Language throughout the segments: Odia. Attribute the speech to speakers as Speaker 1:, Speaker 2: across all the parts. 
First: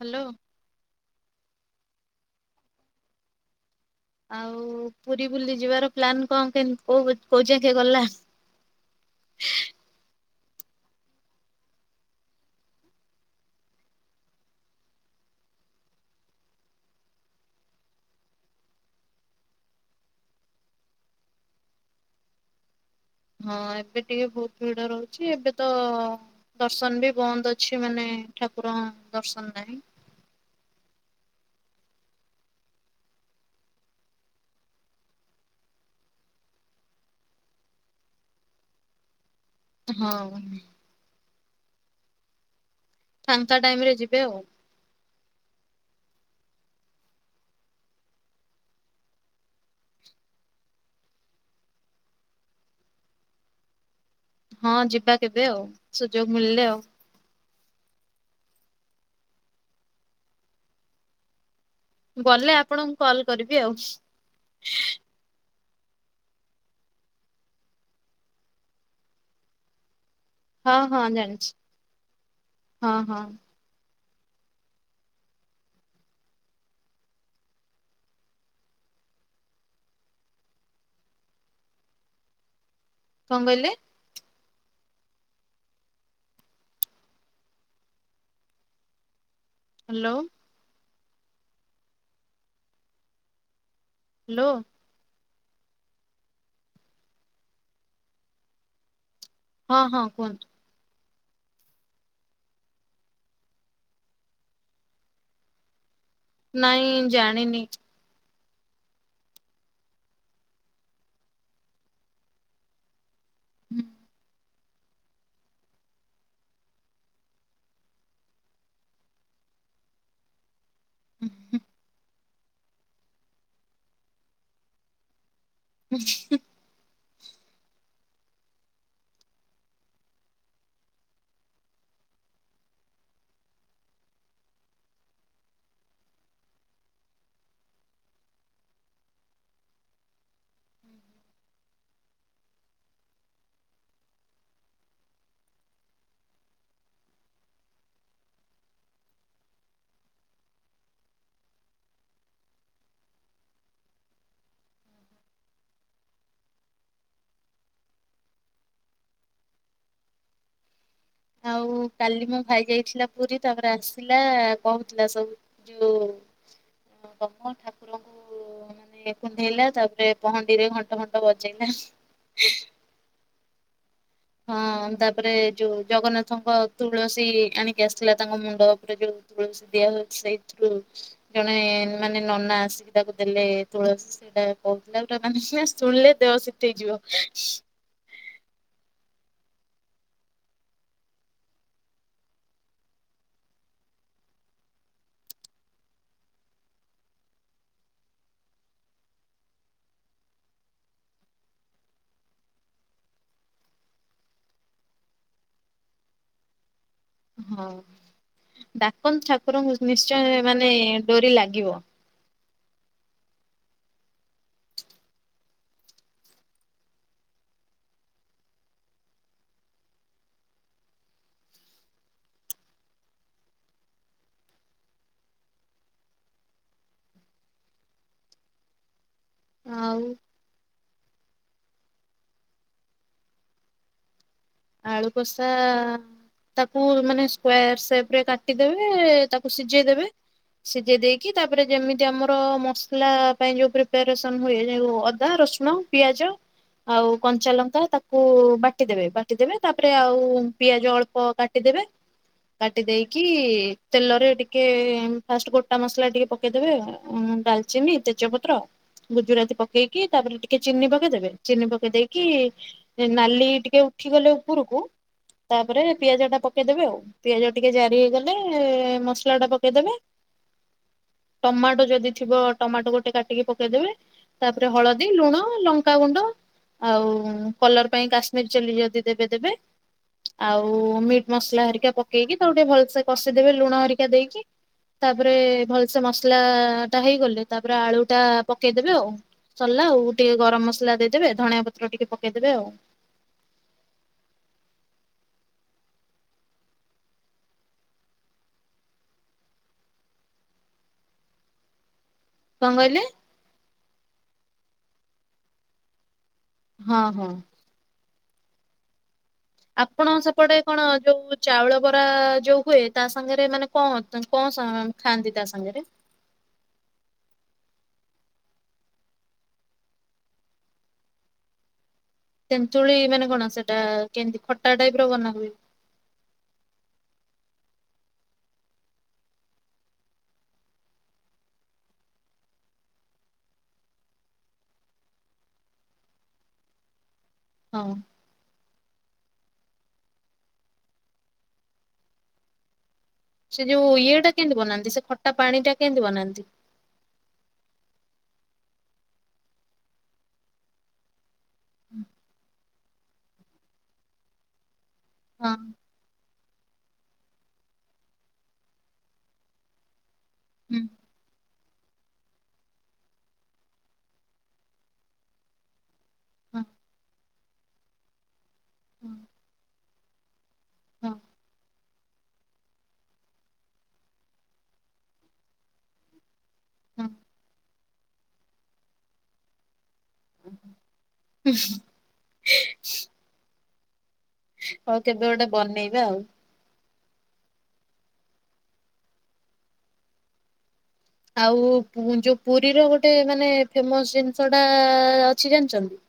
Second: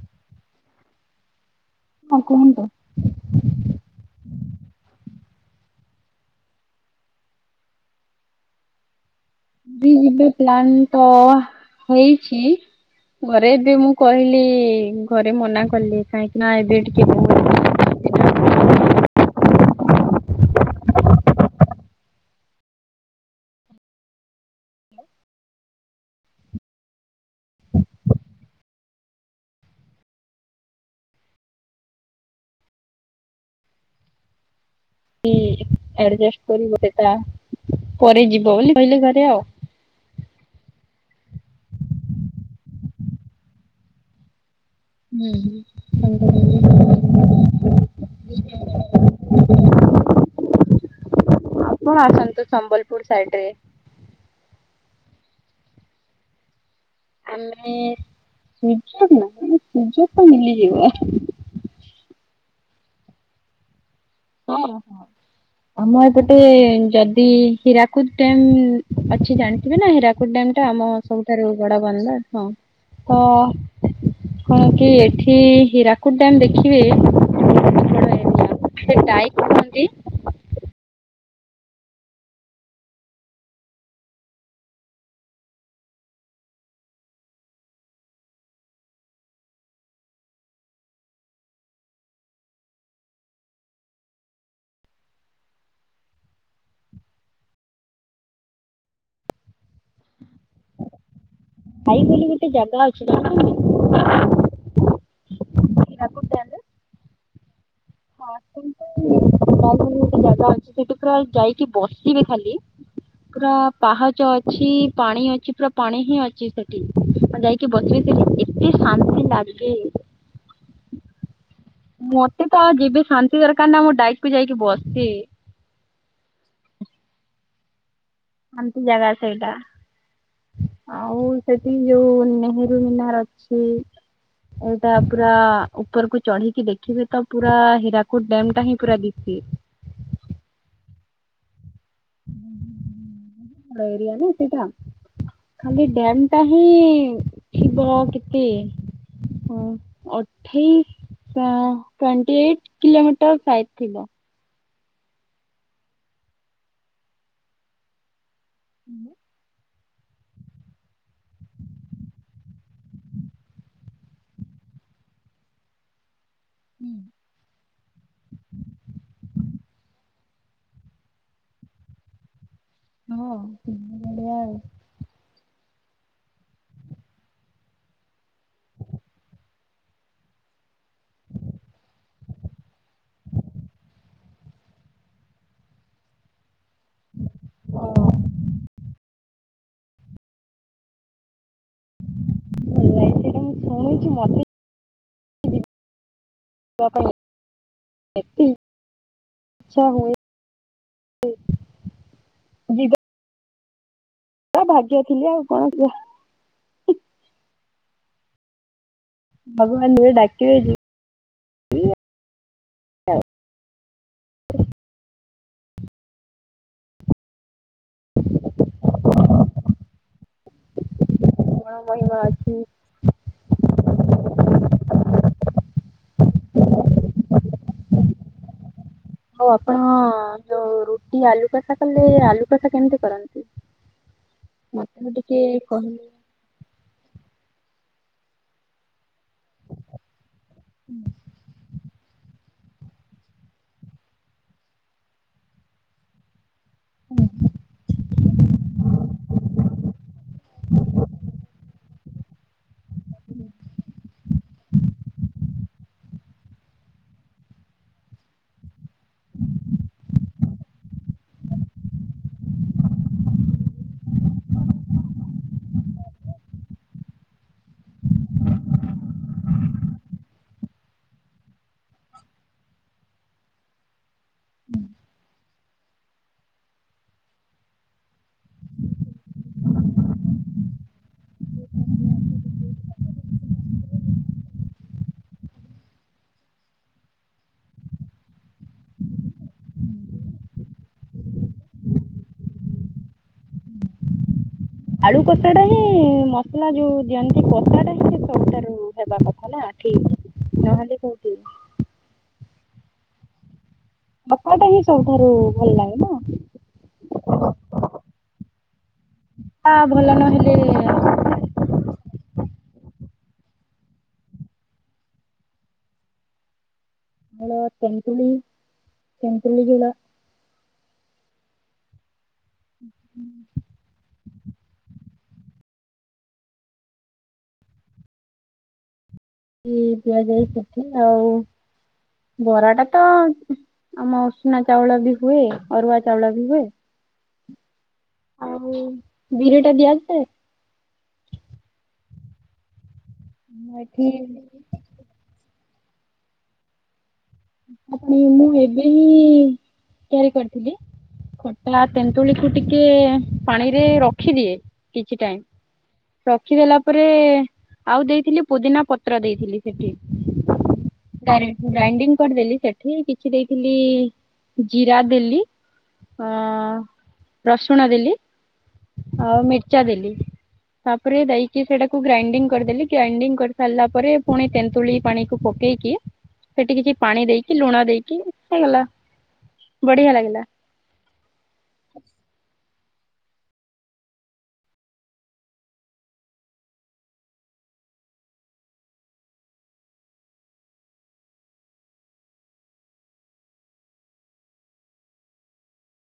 Speaker 1: ହ୍ୟାଲୋ।
Speaker 2: ହଁ କୁହନ୍ତୁ।
Speaker 1: ଆଉ ପୁରୀ ବୁଲି ଯିବାର ପ୍ଲାନ୍ କଣ କେମତି କୋଉ କୋଉ ଯାକେ ଗଲା?
Speaker 2: ପୁରୀ ଯିବା ପ୍ଲାନ୍ ତ ହେଇଛି ଘରେ ଏବେ ମୁଁ କହିଲି ଘରେ ମନା କଲେ କାହିଁକି ନା ଏବେ ଟିକେ
Speaker 1: ହଁ ଏବେ ଟିକେ ବହୁତ ଭିଡ ରହୁଛି, ଏବେ ତ ଦର୍ଶନ ବି ବନ୍ଦ ଅଛି ମାନେ ଠାକୁରଙ୍କ ଦର୍ଶନ ନାହିଁ।
Speaker 2: କି ଏଡଜଷ୍ଟ କରିବ ସେଟା ପରେ ଯିବ ବୋଲି କହିଲେ ଘରେ ଆଉ।
Speaker 1: ହଁ। ଫାଙ୍କା ଟାଇମ୍ ରେ ଯିବେ ଆଉ।
Speaker 2: ହୁଁ। ଆପଣ ଆସନ୍ତୁ ସମ୍ବଲପୁର ସାଇଡରେ।
Speaker 1: ହଁ ଯିବା କେବେ ଆଉ ସୁଯୋଗ ମିଳିଲେ ଆଉ।
Speaker 2: ଆମେ ସୁଯୋଗ ନାହିଁ ସୁଯୋଗ ତ ମିଳିଯିବ।
Speaker 1: ଗଲେ ଆପଣଙ୍କୁ କଲ୍ କରିବି ଆଉ।
Speaker 2: ହଁ ହଁ। ଆମ ଏପଟେ ଯଦି ହୀରାକୁଦ ଡ୍ୟାମ୍ ଅଛି ଜାଣିଥିବେ ନା ହୀରା କୁଦ୍ ଡ୍ୟାମଟା
Speaker 1: ହଁ
Speaker 2: ଆମ
Speaker 1: ହଁ
Speaker 2: ସବୁଠାରୁ
Speaker 1: ଜାଣିଛି।
Speaker 2: ବଡ ବନ୍ଦର ହଁ ତ କଣ କି ଏଠି ହୀରାକୁଦ୍ ଡ୍ୟାମ ଦେଖିବେ ବଡ ଏରିଆ ସେ ଟାଇପ ନୁହଁନ୍ତି।
Speaker 1: କଣ କହିଲେ? ହ୍ୟାଲୋ। ହ୍ୟାଲୋ। ହଁ ହଁ କୁହନ୍ତୁ।
Speaker 2: ଭାଇ ବୋଲି ଗୋଟେ ଜାଗା ଅଛି ଜାଣିଛନ୍ତି? ହୀରାକୁଦ
Speaker 1: ନାଇଁ ଜାଣିନି।
Speaker 2: ହଁ ଆସନ୍ତୁ [inaudible] ବୋଲି ଗୋଟେ ଜାଗା ଅଛି ସେଠି ପୁରା ଯାଇକି ବସିବେ ଖାଲି ପୁରା ପାହାଚ ଅଛି ପାଣି ଅଛି ପୁରା ପାଣି ହିଁ ଅଛି ସେଠି ଆ ଯାଇକି ବସିବେ ସେଠି ଏତେ ଶାନ୍ତି ଲାଗ କି
Speaker 1: ଉଁ ହୁଁ।
Speaker 2: ମୋତେ ତ ଯିବେ ଶାନ୍ତି ଦରକାର ନା ମୁଁ ଡାଇକ କୁ ଯାଇକି ବସେ।
Speaker 1: ହୁଁ।
Speaker 2: ଶାନ୍ତି ଜାଗା ସେଇଟା। ଆଉ ସେଠି ଯୋଉ ନେହେରୁ ମିନାର ଅଛି। ଏଇଟା ପୁରା ଉପରକୁ ଚଢିକି ଦେଖିବେ ତ ପୁରା ହୀରାକୁଦ୍ ଡ୍ୟମ୍ ଟା ହିଁ ପୁରା ଦିଶୁଛି। ଏରିଆ ନା ସେଇଟା। ଖାଲି ଡ୍ୟାମ ଟା ହିଁ ଥିବ କେତେ? ହଁ ଅଠେଇଶ ଆଁ ଟ୍ୱେଣ୍ଟୀ ଏଇଟ୍ କିଲୋମିଟର ଫାଇଭ ଥିବ। [unintelligible]
Speaker 1: ଆଉ କାଲି ମୋ ଭାଇ ଯାଇଥିଲା ପୁରୀ ତାପରେ ଆସିଲା କହୁଥିଲା ସବୁ ଯୋଉ
Speaker 2: ହୁଁ
Speaker 1: କଥା ଠାକୁରଙ୍କୁ ମାନେ କୁଣ୍ଢେଇଲା ତାପରେ ପହଣ୍ଡିରେ ଘଣ୍ଟ ଫଣ୍ଟ ବଜେଇଲା।
Speaker 2: ହଁ ସିବୁ ଭଳିଆ
Speaker 1: ହଁ ତାପରେ ଯୋଉ ଜଗନ୍ନାଥଙ୍କ ତୁଳସୀ ଆଣିକି ଆସିଥିଲା ତାଙ୍କ ମୁଣ୍ଡ ଉପରେ ଯୋଉ ତୁଳସୀ ଦିଆହୁଏ ସେଇ ତୁଳସୀ। ଜଣେ ମାନେ ନନା ଆସିକି ତାକୁ ଦେଲେ ତୁଳସୀ ସେଇଟା କହୁଥିଲା [unintelligible] ପୁରା ଶୁଣିଲେ ଦେହସି ତେଇ ଯିବ।
Speaker 2: ହଁ ସେଇଟା ମୁଁ ଶୁଣୁଛି ମତେ [unintelligible] ଆଛା ହଉ। ତା ଭାଗ୍ୟ ଥିଲେ ଆଉ କଣ କୁହ?
Speaker 1: ହଁ ଡାକନ୍ତୁ ଠାକୁରଙ୍କୁ
Speaker 2: ଭଗବାନ ଯେବେ
Speaker 1: ନିଶ୍ଚୟ
Speaker 2: ଡାକିବେ
Speaker 1: ମାନେ
Speaker 2: ଯିବା
Speaker 1: ଡୋରି ଲାଗିବ।
Speaker 2: [inaudible] ହ ମଇମା ଅଛି। ହଉ ଆପଣ
Speaker 1: ଆଉ
Speaker 2: ଯଉ ରୁଟି ଆଲୁ କଷା କଲେ ଆଲୁ କଷା କେମିତି କରନ୍ତି? ମତେ
Speaker 1: ଆଳୁ
Speaker 2: ବି ଟିକେ
Speaker 1: କଷା
Speaker 2: କହିଲେ।
Speaker 1: ତାକୁ ମାନେ ସ୍କୋୟର ସେପ ରେ କାଟିଦେବେ। ତାକୁ ସିଝେଇ ଦେବେ ସିଝେଇ ଦେଇକି ତାପରେ ଯେମିତ ଆମର ମସଲା ପାଇଁ ଯୋଉ ପ୍ରିପାରେସନ ହୁଏ ଜେଉ ଅଦା ରସୁଣ ପିଆଜ। ଆଉ କଞ୍ଚା ଲଙ୍କା ତାକୁ ବାଟିଦବେ ବାଟ ଟିଦବେ ତାପରେ ଆଉ ପିଆଜ ଅଳ୍ପ କାଟିଦେବେ। କାଟି ଦେଇକି ତେଲରେ ଟିକେ ଫାଷ୍ଟ ଗୋଟା ମସଲା ଟିକେ ପକେଇଦବେ ଆ ଡାଲ ଚିନି ତେଜପତ୍ର ଗୁଜୁରାତି ପକେଇକି ତାପରେ ଟିକେ ଚିନି ପକେଇଦେବେ ଚିନି ପକେଇ ଦେଇକି ନାଲି ଟିକେ ଉଠିଗଲେ ଉପରକୁ ତାପରେ ପିଆଜ ଟା ପକେଇଦବେ ଆଉ। ପିଆଜ ଟିକେ ଜାରି ହେଇଗଲେ ମସଲା ଟା ପକେଇଦେବେ। ଟମାଟୋ ଯଦି ଥିବ ଟମାଟୋ ଗୋଟେ କାଟିକି ପକେଇଦେବେ। ତାପରେ ହଳଦୀ ଲୁଣ ଲଙ୍କାଗୁଣ୍ଡ ଆଉ କଲର ପାଇଁ କାଶ୍ମୀର ଚାଲି ଯଦି ଦେବେ ଦେବେ। ଆଉ ମିଟ୍ ମସଲା ହେରିକା ପକେଇକି ତାକୁ ଟିକେ ଭଲସେ କଷିଦେବେ ଲୁଣ ହେରିକା ଦେଇକି। ତାପରେ ଭଲସେ ମସଲା ଟା ହେଇଗଲେ ତାପରେ ଆଳୁ ଟା ପକେଇଦବେ ଆଉ। ସରିଲା ଆଉ ଟିକେ ଗରମ ମସଲା ଦେଇଦେବେ ଧଣିଆ ପତ୍ର ଟିକେ ପକେଇଦେବେ ଆଉ।
Speaker 2: ଆଳୁ କଷା ଟା ହିଁ ମସଲା ଯୋଉ ଦିଅନ୍ତି କଷା ଟା ହିଁ ସେ ସବୁଠାରୁ ହେବା କଥା ନା ଠିକ। ନାହାନ୍ତି କହୁଚି।
Speaker 1: କଣ କହିଲେ?
Speaker 2: କଷାଟା ହିଁ ସବୁଠାରୁ ଭଲ ଲାଗେ ନ?
Speaker 1: ହଁ ହଁ
Speaker 2: ଆ ଭଲ
Speaker 1: ଆପଣଙ୍କ ସେପଟେ
Speaker 2: ନହେଲେ
Speaker 1: କଣ ଯୋଉ ଚାଉଳ ବରା ଯୋଉ ହୁଏ ତା ସାଙ୍ଗରେ ମାନେ କଣ କଣ ଖାଆନ୍ତି ତା ସାଙ୍ଗରେ?
Speaker 2: ଆ ତେନ୍ତୁଳି ତନ୍ତୁଳି ଝୁଳ।
Speaker 1: ତେନ୍ତୁଳି ମାନେ କଣ ସେଟା କେମିତି ଖଟା ଟାଇପ ର ବନା ହୁଏ?
Speaker 2: କି ଦିଆଯାଇ ସେଠି ଆଉ ବରାଟା ତ ଆମ ଉଷୁନା ଚାଉଳ ବି ହୁଏ ଅରୁଆ ଚାଉଳ ବି ହୁଏ। [unintelligible]
Speaker 1: ହଁ।
Speaker 2: ଆଉ ବିରିଟା ଦିଆଯାଏ।
Speaker 1: ସେ
Speaker 2: ଆମ
Speaker 1: ଯୋଉ ଇଏ ଟା
Speaker 2: ଏଠି
Speaker 1: କିନ୍ଦି ବନାନ୍ତି ସେ ଖଟା ପାଣି ଟା କିନ୍ଦି ବନାନ୍ତି?
Speaker 2: ଆ ମୁଁ ମୁଁ ଏବେ ହିଁ ତିଆରି କରିଥିଲି। [unintelligible] ହେଲା ତେନ୍ତୁଳିକୁ ଟିକେ ପାଣିରେ ରଖିଦିଏ କିଛି ଟାଇମ।
Speaker 1: ହଁ
Speaker 2: ରଖିଦେଲା ପରେ ଆଉ ଦେଇଥିଲି ପୁଦିନା ପତ୍ର ଦେଇଥିଲି। ସେଠି
Speaker 1: ହୁଁ
Speaker 2: [unintelligible] ଗାରେ ଗ୍ରାଇଡିଙ୍ଗ କରଦେଲି ସେଠି କିଛି ଦେଇଥିଲି ଜିରା ଦେଲି
Speaker 1: ହଁ
Speaker 2: ଉଁ ରସୁଣ ଦେଲି
Speaker 1: ହଁ।
Speaker 2: ଅ ମିର୍ଚ୍ଚା ଦେଲି
Speaker 1: ହଁ
Speaker 2: ତାପରେ ଦେଇିକି ସେଟା କୁ ଗ୍ରାଇଣ୍ଡିଙ୍ଗ କରିଦେଲି ଗ୍ରାଇଣ୍ଡିଙ୍ଗ କରି ସାରିଲା ପରେ ପୁଣି ତେନ୍ତୁଳି ପାଣିକୁ ପକେଇକି ସେଠିକି
Speaker 1: ହଁ
Speaker 2: ପାଣି ଦେଇକି ଲୁଣ ଦେଇକି, ହେଇଗଲା ବଢିଆ ଲାଗିଲା।
Speaker 1: [unintelligible] [unintelligible] ହଉ କେବେ ଗୋଟେ ବନେଇବା ଆଉ। ଆଉ ଯୋ ପୁରୀରେ ଗୋଟେ ମାନେ ଫେମସ୍ ଜିନିଷଟା ଅଛି ଜାଣିଚନ୍ତି?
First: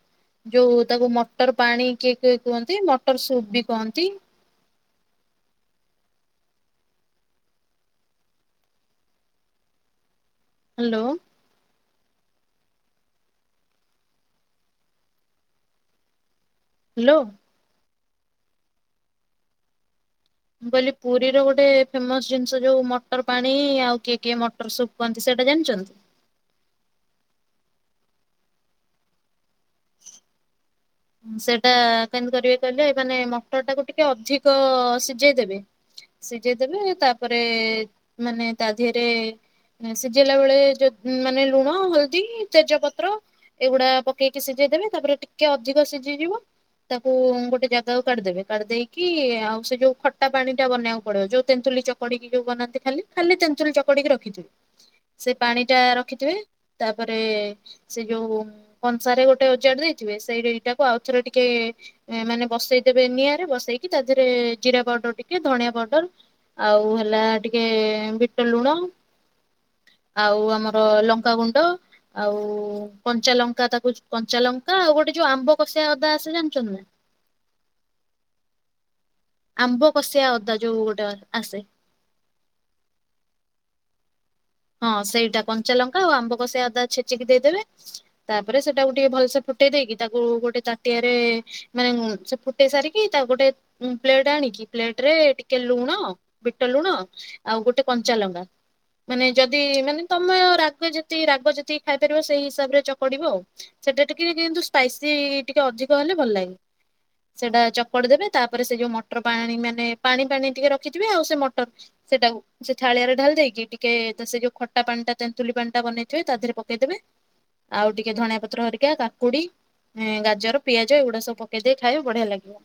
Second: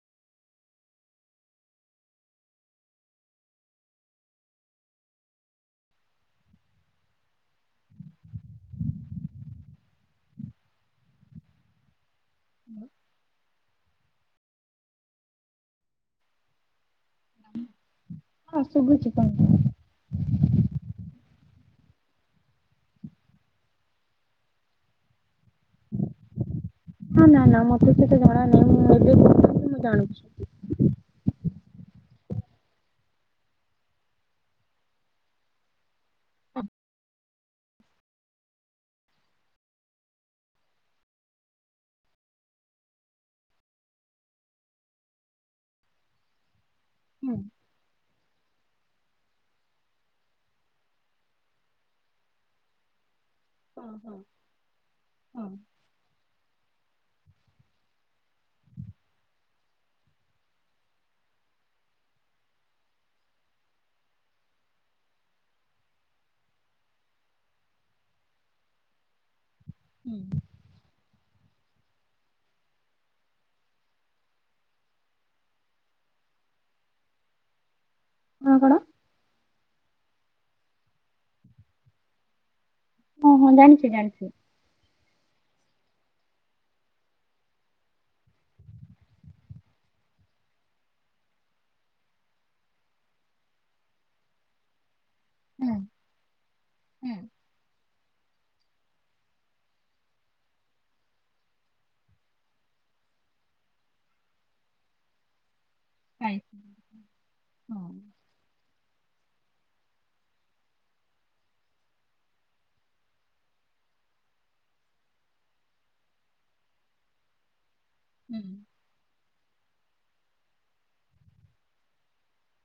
Speaker 1: ଯୋଉ ତାକୁ ମଟର୍ ପାଣି କିଏ କିଏ କୁହନ୍ତି ମଟର ସୁପ୍ ବି କୁହନ୍ତି। ହାଲୋ। ହାଲୋ।
Speaker 2: ହଁ ଶୁଭୁଚି। [unintelligible]
Speaker 1: ମୁଁ କହିଲି ପୁରୀର ଗୋଟେ ଫେମସ୍ ଜିନିଷ ଯୋଉ ମଟର ପାଣି ଆଉ କିଏ କିଏ ମଟର ସୁପ୍ କୁହନ୍ତି ସେଟା ଜାଣିଚନ୍ତ?
Speaker 2: ହା ନା ନା ମୋତେ ସେତା ଜଣା ନାହିଁ [unintelligible] ମୁଁ ଜାଣୁଛି।
Speaker 1: ସେଇଟା କେମତି କରିବେ କହିଲେ ମାନେ ମଟର ଟାକୁ ଟିକେ ଅଧିକ ସିଝେଇ ଦେବେ ସିଝେଇ ଦେବେ ତାପରେ ମାନେ ତା ଦିହରେ ଉଁ ସିଝେଇଲା ବେଳେ ଯ ମାନେ ଲୁଣ ହଳଦୀ ତେଜ ପତ୍ର ଏଗୁଡା ପକେଇକି ସିଝେଇଦେବେ ତାପରେ ଟିକେ ଅଧିକ ସିଜିଯିବ ତାକୁ
Speaker 2: ହୁଁ
Speaker 1: ଗୋଟେ ଜା ଗାକୁ କାଢିଦେବେ କାଢିଦେଇିକି ଆଉ ସେ ଯୋଉ ଖଟା ପାଣି ଟା ବନେଇବାକୁ ପଡିବ ଯୋଉ ତେନ୍ତୁଲି ଚ କଡିକି ଯୋଉ ବନାନ୍ତି ଖାଲି ଖାଲି ତେନ୍ତୁଳି
Speaker 2: ହଁ
Speaker 1: ଚକଡିକି
Speaker 2: ହଁ
Speaker 1: ରଖିଥିବେ ସେ
Speaker 2: ହଁ
Speaker 1: ପାଣି ଟା ରଖିଥିବେ ତାପରେ ସେ ଯୋଉ କଂସାରେ ଗୋଟେ ଓଜାଡି ଦେଇଥିବେ ସେଇଡି ଟାକୁ ଆଉଥରେ ଟିକେ ଏ ମାନେ ବସେଇଦେବେ ନିଆଁରେ ବସେଇକି ତା ଦେହରେ ଜିରା ପାଉଡର୍ ଟିକେ ଧଣିଆ ପାଉଡର୍ ଆଉ ହେଲା ଟିକେ ବିଟୁ ଲୁଣ
Speaker 2: ହୁଁ।
Speaker 1: ଆଉ ଆମର ଲଙ୍କାଗୁଣ୍ଡ ଆଉ କଞ୍ଚାଲଙ୍କା ତାକୁ କଞ୍ଚା ଲଙ୍କା ଆଉ ଗୋଟେ ଯୋ ଆମ୍ବ କଷିଆ ଅଦା ଆସେ ଜାଣିଚନ୍ ନା?
Speaker 2: ହଁ କଣ?
Speaker 1: ଆମ୍ବ କଷିଆ ଅଦା ଯୋଉ ଗୋଟେ ଆସେ।
Speaker 2: ଓ ହଁ ଜାଣିଛି ଜାଣିଛି।
Speaker 1: ହଁ ସେଇଟା କଞ୍ଚା ଲଙ୍କା ଆଉ ଆମ୍ବ କଷିଆ ଅଦା ଛେଚିକି ଦେଇଦେବେ। ତାପରେ ସେଟାକୁ ଟିକେ ଭଲସେ ଫୁଟେଇ ଦେଇକି ତାକୁ ଗୋଟେ ତାଟିଆରେ ମାନେ ଉଁ ସେ ଫୁଟେଇ ସାରିକି ତା ଗୋଟେ ଉ ପ୍ଲେଟ ଆଣିକି ପ୍ଲେଟରେ ଟିକେ ଲୁଣ ବିଟ ଲୁଣ ଆଉ ଗୋଟେ କଞ୍ଚା ଲଙ୍ଗା ମାନେ ଯଦି ମାନେ ତମେ ରାଗ ଯେତିକି ରାଗ ଯେତିକି ଖାଇପାରିବ ସେଇ ହିସାବରେ ଚକଡିବ ଆଉ। ସେଟା ଟିକିଏ କିନ୍ତୁ ସ୍ପାଇସି ଟିକେ ଅଧିକ ହେଲେ ଭଲ ଲାଗେ ସେଟା ଚକଡି ଦେବେ ତାପରେ ସେ ଯୋ ମ ମଟର ପାଣି ମାନେ ପାଣି ପାଣି ଟିକେ ରଖିଥିବେ ଆଉ ସେ ମଟର୍ ସେଟାକୁ ସେ ଥାଳିଆରେ ଢାଲ୍ ଦେଇକି ଟି ଟିକେ ତା ସେ ଯୋଉ ଖଟା ପାଣି ଟା ତେନ୍ତୁଲି ପାଣି ଟା ବନେଇଥିବେ ତା ଦେହରେ ପକେଇଦେବେ ଆଉ ଟିକ ଟିକେ ଧଣିଆ ପତ୍ର ହରିକା କାକୁଡି ଅ ଗାଜର ପିଆଜ ଏଗୁଡା ସବୁ ପକେଇ ଦେଇେଇ ଖାଇ ବଢିଆ ଲାଗିବ।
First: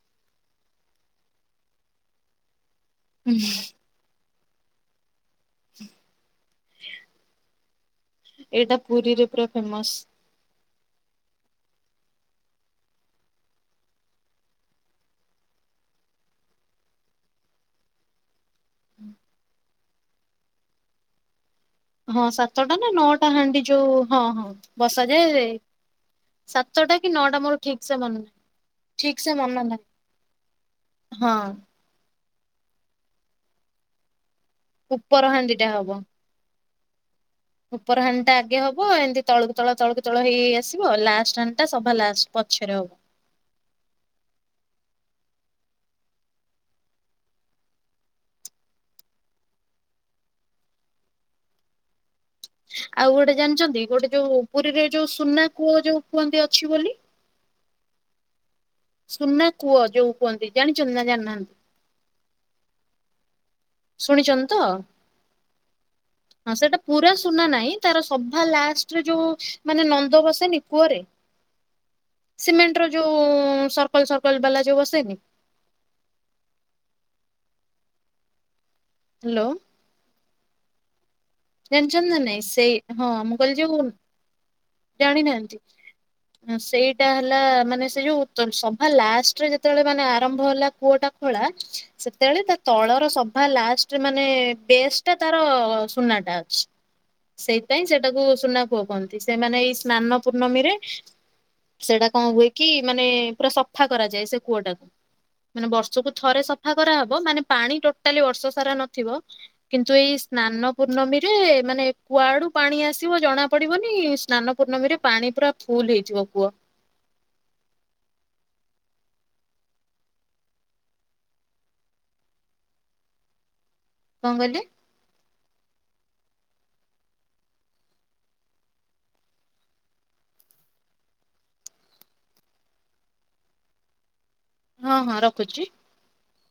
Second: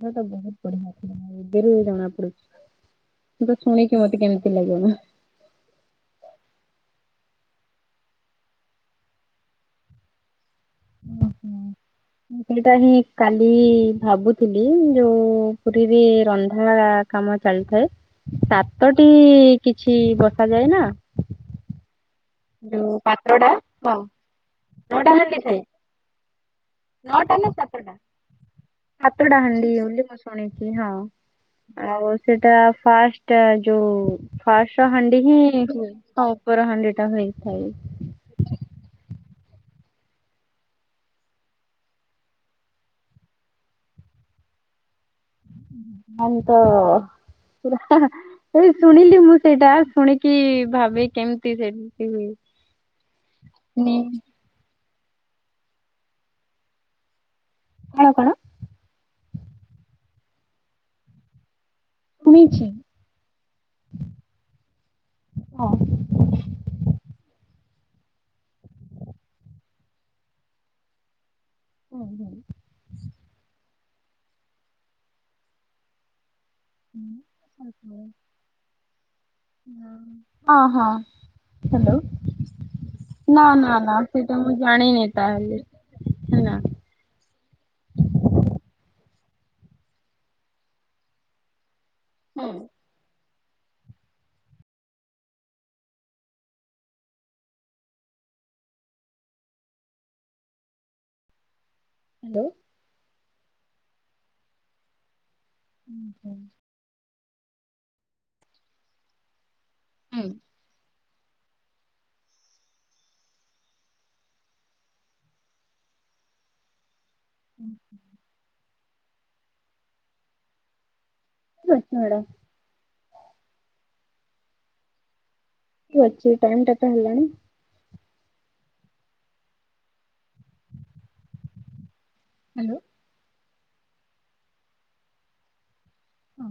Speaker 2: ତ ବହୁତ ବଢିଆଥିଲା ଏବରୁ ଜଣା ପଡୁଛି ମୁଁ ତ ଶୁଣି କି ମୋତେ କେମିତି ଲାଗିବ
Speaker 1: ଏଇଟା ପୁରୀରେ ପୁରା ଫେମସ।
Speaker 2: ଓହୋ। ମୁଁ ସେଇଟା ହିଁ କାଲି ଭାବୁଥିଲି ଯୋଉ ପୁରୀରେ ରନ୍ଧା କାମ ଚାଲିଥାଏ ସାତଟି କିଛି ବସାଯାଏ ନା।
Speaker 1: ହଁ ସାତଟା ନା ନଅଟା ହାଣ୍ଡି ଯୋଉ ହଁ ହଁ ବସାଯାଏ। ସାତଟା କି ନଅଟା ମୋ ଠିକ ସେ ମନ ନାହିଁ। ଠିକ ସେ
Speaker 2: ହାତୋଡ଼ା
Speaker 1: ମନେ
Speaker 2: ହାଣ୍ଡି
Speaker 1: ନାହିଁ
Speaker 2: ବୋଲି ମୁଁ ଶୁଣିଥିଲି ହଁ। ଆଉ ସେଟା ଫାଷ୍ଟ ଯୋଉ ଫାଷ୍ଟ ହାଣ୍ଡି
Speaker 1: ଉପର
Speaker 2: ହିଁ
Speaker 1: ଟା ହବ।
Speaker 2: ଉପର୍ ହାଣ୍ଡେଟା ହେଇଥାଏ।
Speaker 1: ଅପର ହାଣ୍ଡିଟା ଆଗେ ହବ ଏମିତି ତଳକୁ ତଳ ତଳକୁ ତଳ ହେଇ ହେଇ ଆସିବ ଲାଷ୍ଟ ହାଣ୍ଡିଟା ସଭା ଲାଷ୍ଟ ପଛରେ ହବ।
Speaker 2: ମ ତ ହଁ ହଁ। ଏଇ ଶୁଣିଲି ମୁଁ ସେଇଟା ଶୁଣିକି ଭାବେ କେମିତି ସେ ହୁଏ।
Speaker 1: ଆଉ ଗୋଟେ ଜାଣିଛନ୍ତି ଗୋଟେ ଯୋଉ ପୁରୀରେ ଯୋଉ ସୁନା କୂଅ ଯୋଉ କୁହନ୍ତି ଅଛି ବୋଲି।
Speaker 2: କଣ କଣ?
Speaker 1: ସୁନା କୂଅ ଯୋଉ କୁହନ୍ତି ଜାଣିଛନ୍ତି ନା ଜାଣିନାହାନ୍ତି।
Speaker 2: ଶୁଣିଛି।
Speaker 1: ଶୁଣିଛନ୍ତି ତ। ହଁ ସେଇଟା ପୁରା ସୁନା ନାହିଁ ତାର ସଭା ଲାଷ୍ଟରେ ଯୋଉ ମାନେ ନନ୍ଦ ବସେନି କୂଅରେ ସିମେଣ୍ଟ ର ଯୋଉ ସର୍କଲ ସର୍କଲ ବାଲା ଯୋଉ ବସେନି।
Speaker 2: [unintelligible]
Speaker 1: ହ୍ୟାଲୋ।
Speaker 2: ହଁ ହଁ। ହ୍ୟାଲୋ।
Speaker 1: ଜାଣିଛନ୍ତି ନା ନାଇଁ ସେଇ ହଁ ମୁଁ
Speaker 2: ନା
Speaker 1: କହିଲି
Speaker 2: ନା
Speaker 1: ଯୋଉ
Speaker 2: ନା ସେଇଟା ମୁଁ ଜାଣି
Speaker 1: ଜାଣିନାହାନ୍ତି ସେଇ ସେଟା ହେଲା ମାନେ ସେ ଯୋଉ ତ ସଭା ଲାଷ୍ଟରେ ଯେତେବେଳେ ମାନେ ଆରମ୍ଭ ହେଲା କୂଅଟା ଖୋଳା। ସେତେବେଳେ ତା ତଳର ସଭା ଲାଷ୍ଟରେ ମାନେ ବେଶ ଟା ତାର ସୁନା ଟା ଅଛି। ସେଇପାଇଁ ସେଟାକୁ ସୁନା କୂଅ କୁହନ୍ତି। ସେମାନେ ଏଇ ସ୍ନାନ ପୂର୍ଣ୍ଣମୀରେ ସେଇଟା କଣ ହୁଏ
Speaker 2: ହ୍ୟାଲୋ।
Speaker 1: କି ମାନେ ପୁରା ସ ଫା କରାଯାଏ ସେ କୂଅଟାକୁ ମାନେ ବର୍ଷକୁ ଥରେ ସ ସଫା କରାହବ ମାନେ ପାଣି ଟୋଟାଲି ବର୍ଷ ସାରା ନଥିବ କିନ୍ତୁ ଏଇ ସ୍ନାନ ପୂର୍ଣ୍ଣମୀ ଯେ ମାନେ କୁଆଡୁ ପାଣି ଆସିବ ଜଣା ପଡିବନି। ସ୍ନାନ ପୂର୍ଣ୍ଣମୀ ରେ ପାଣି ପୁରା ଫୁଲ ହେଇଯିବ କୂଅ।
Speaker 2: ହୁଁ। [unintelligible]
Speaker 1: କଣ କହିଲେ?
Speaker 2: ଅଛି ଟାଇମ ଟାଇମ ତ ହେଲାଣି। ହ୍ୟାଲୋ।
Speaker 1: ହଁ ହଁ ରଖୁଛି।
Speaker 2: ହଁ।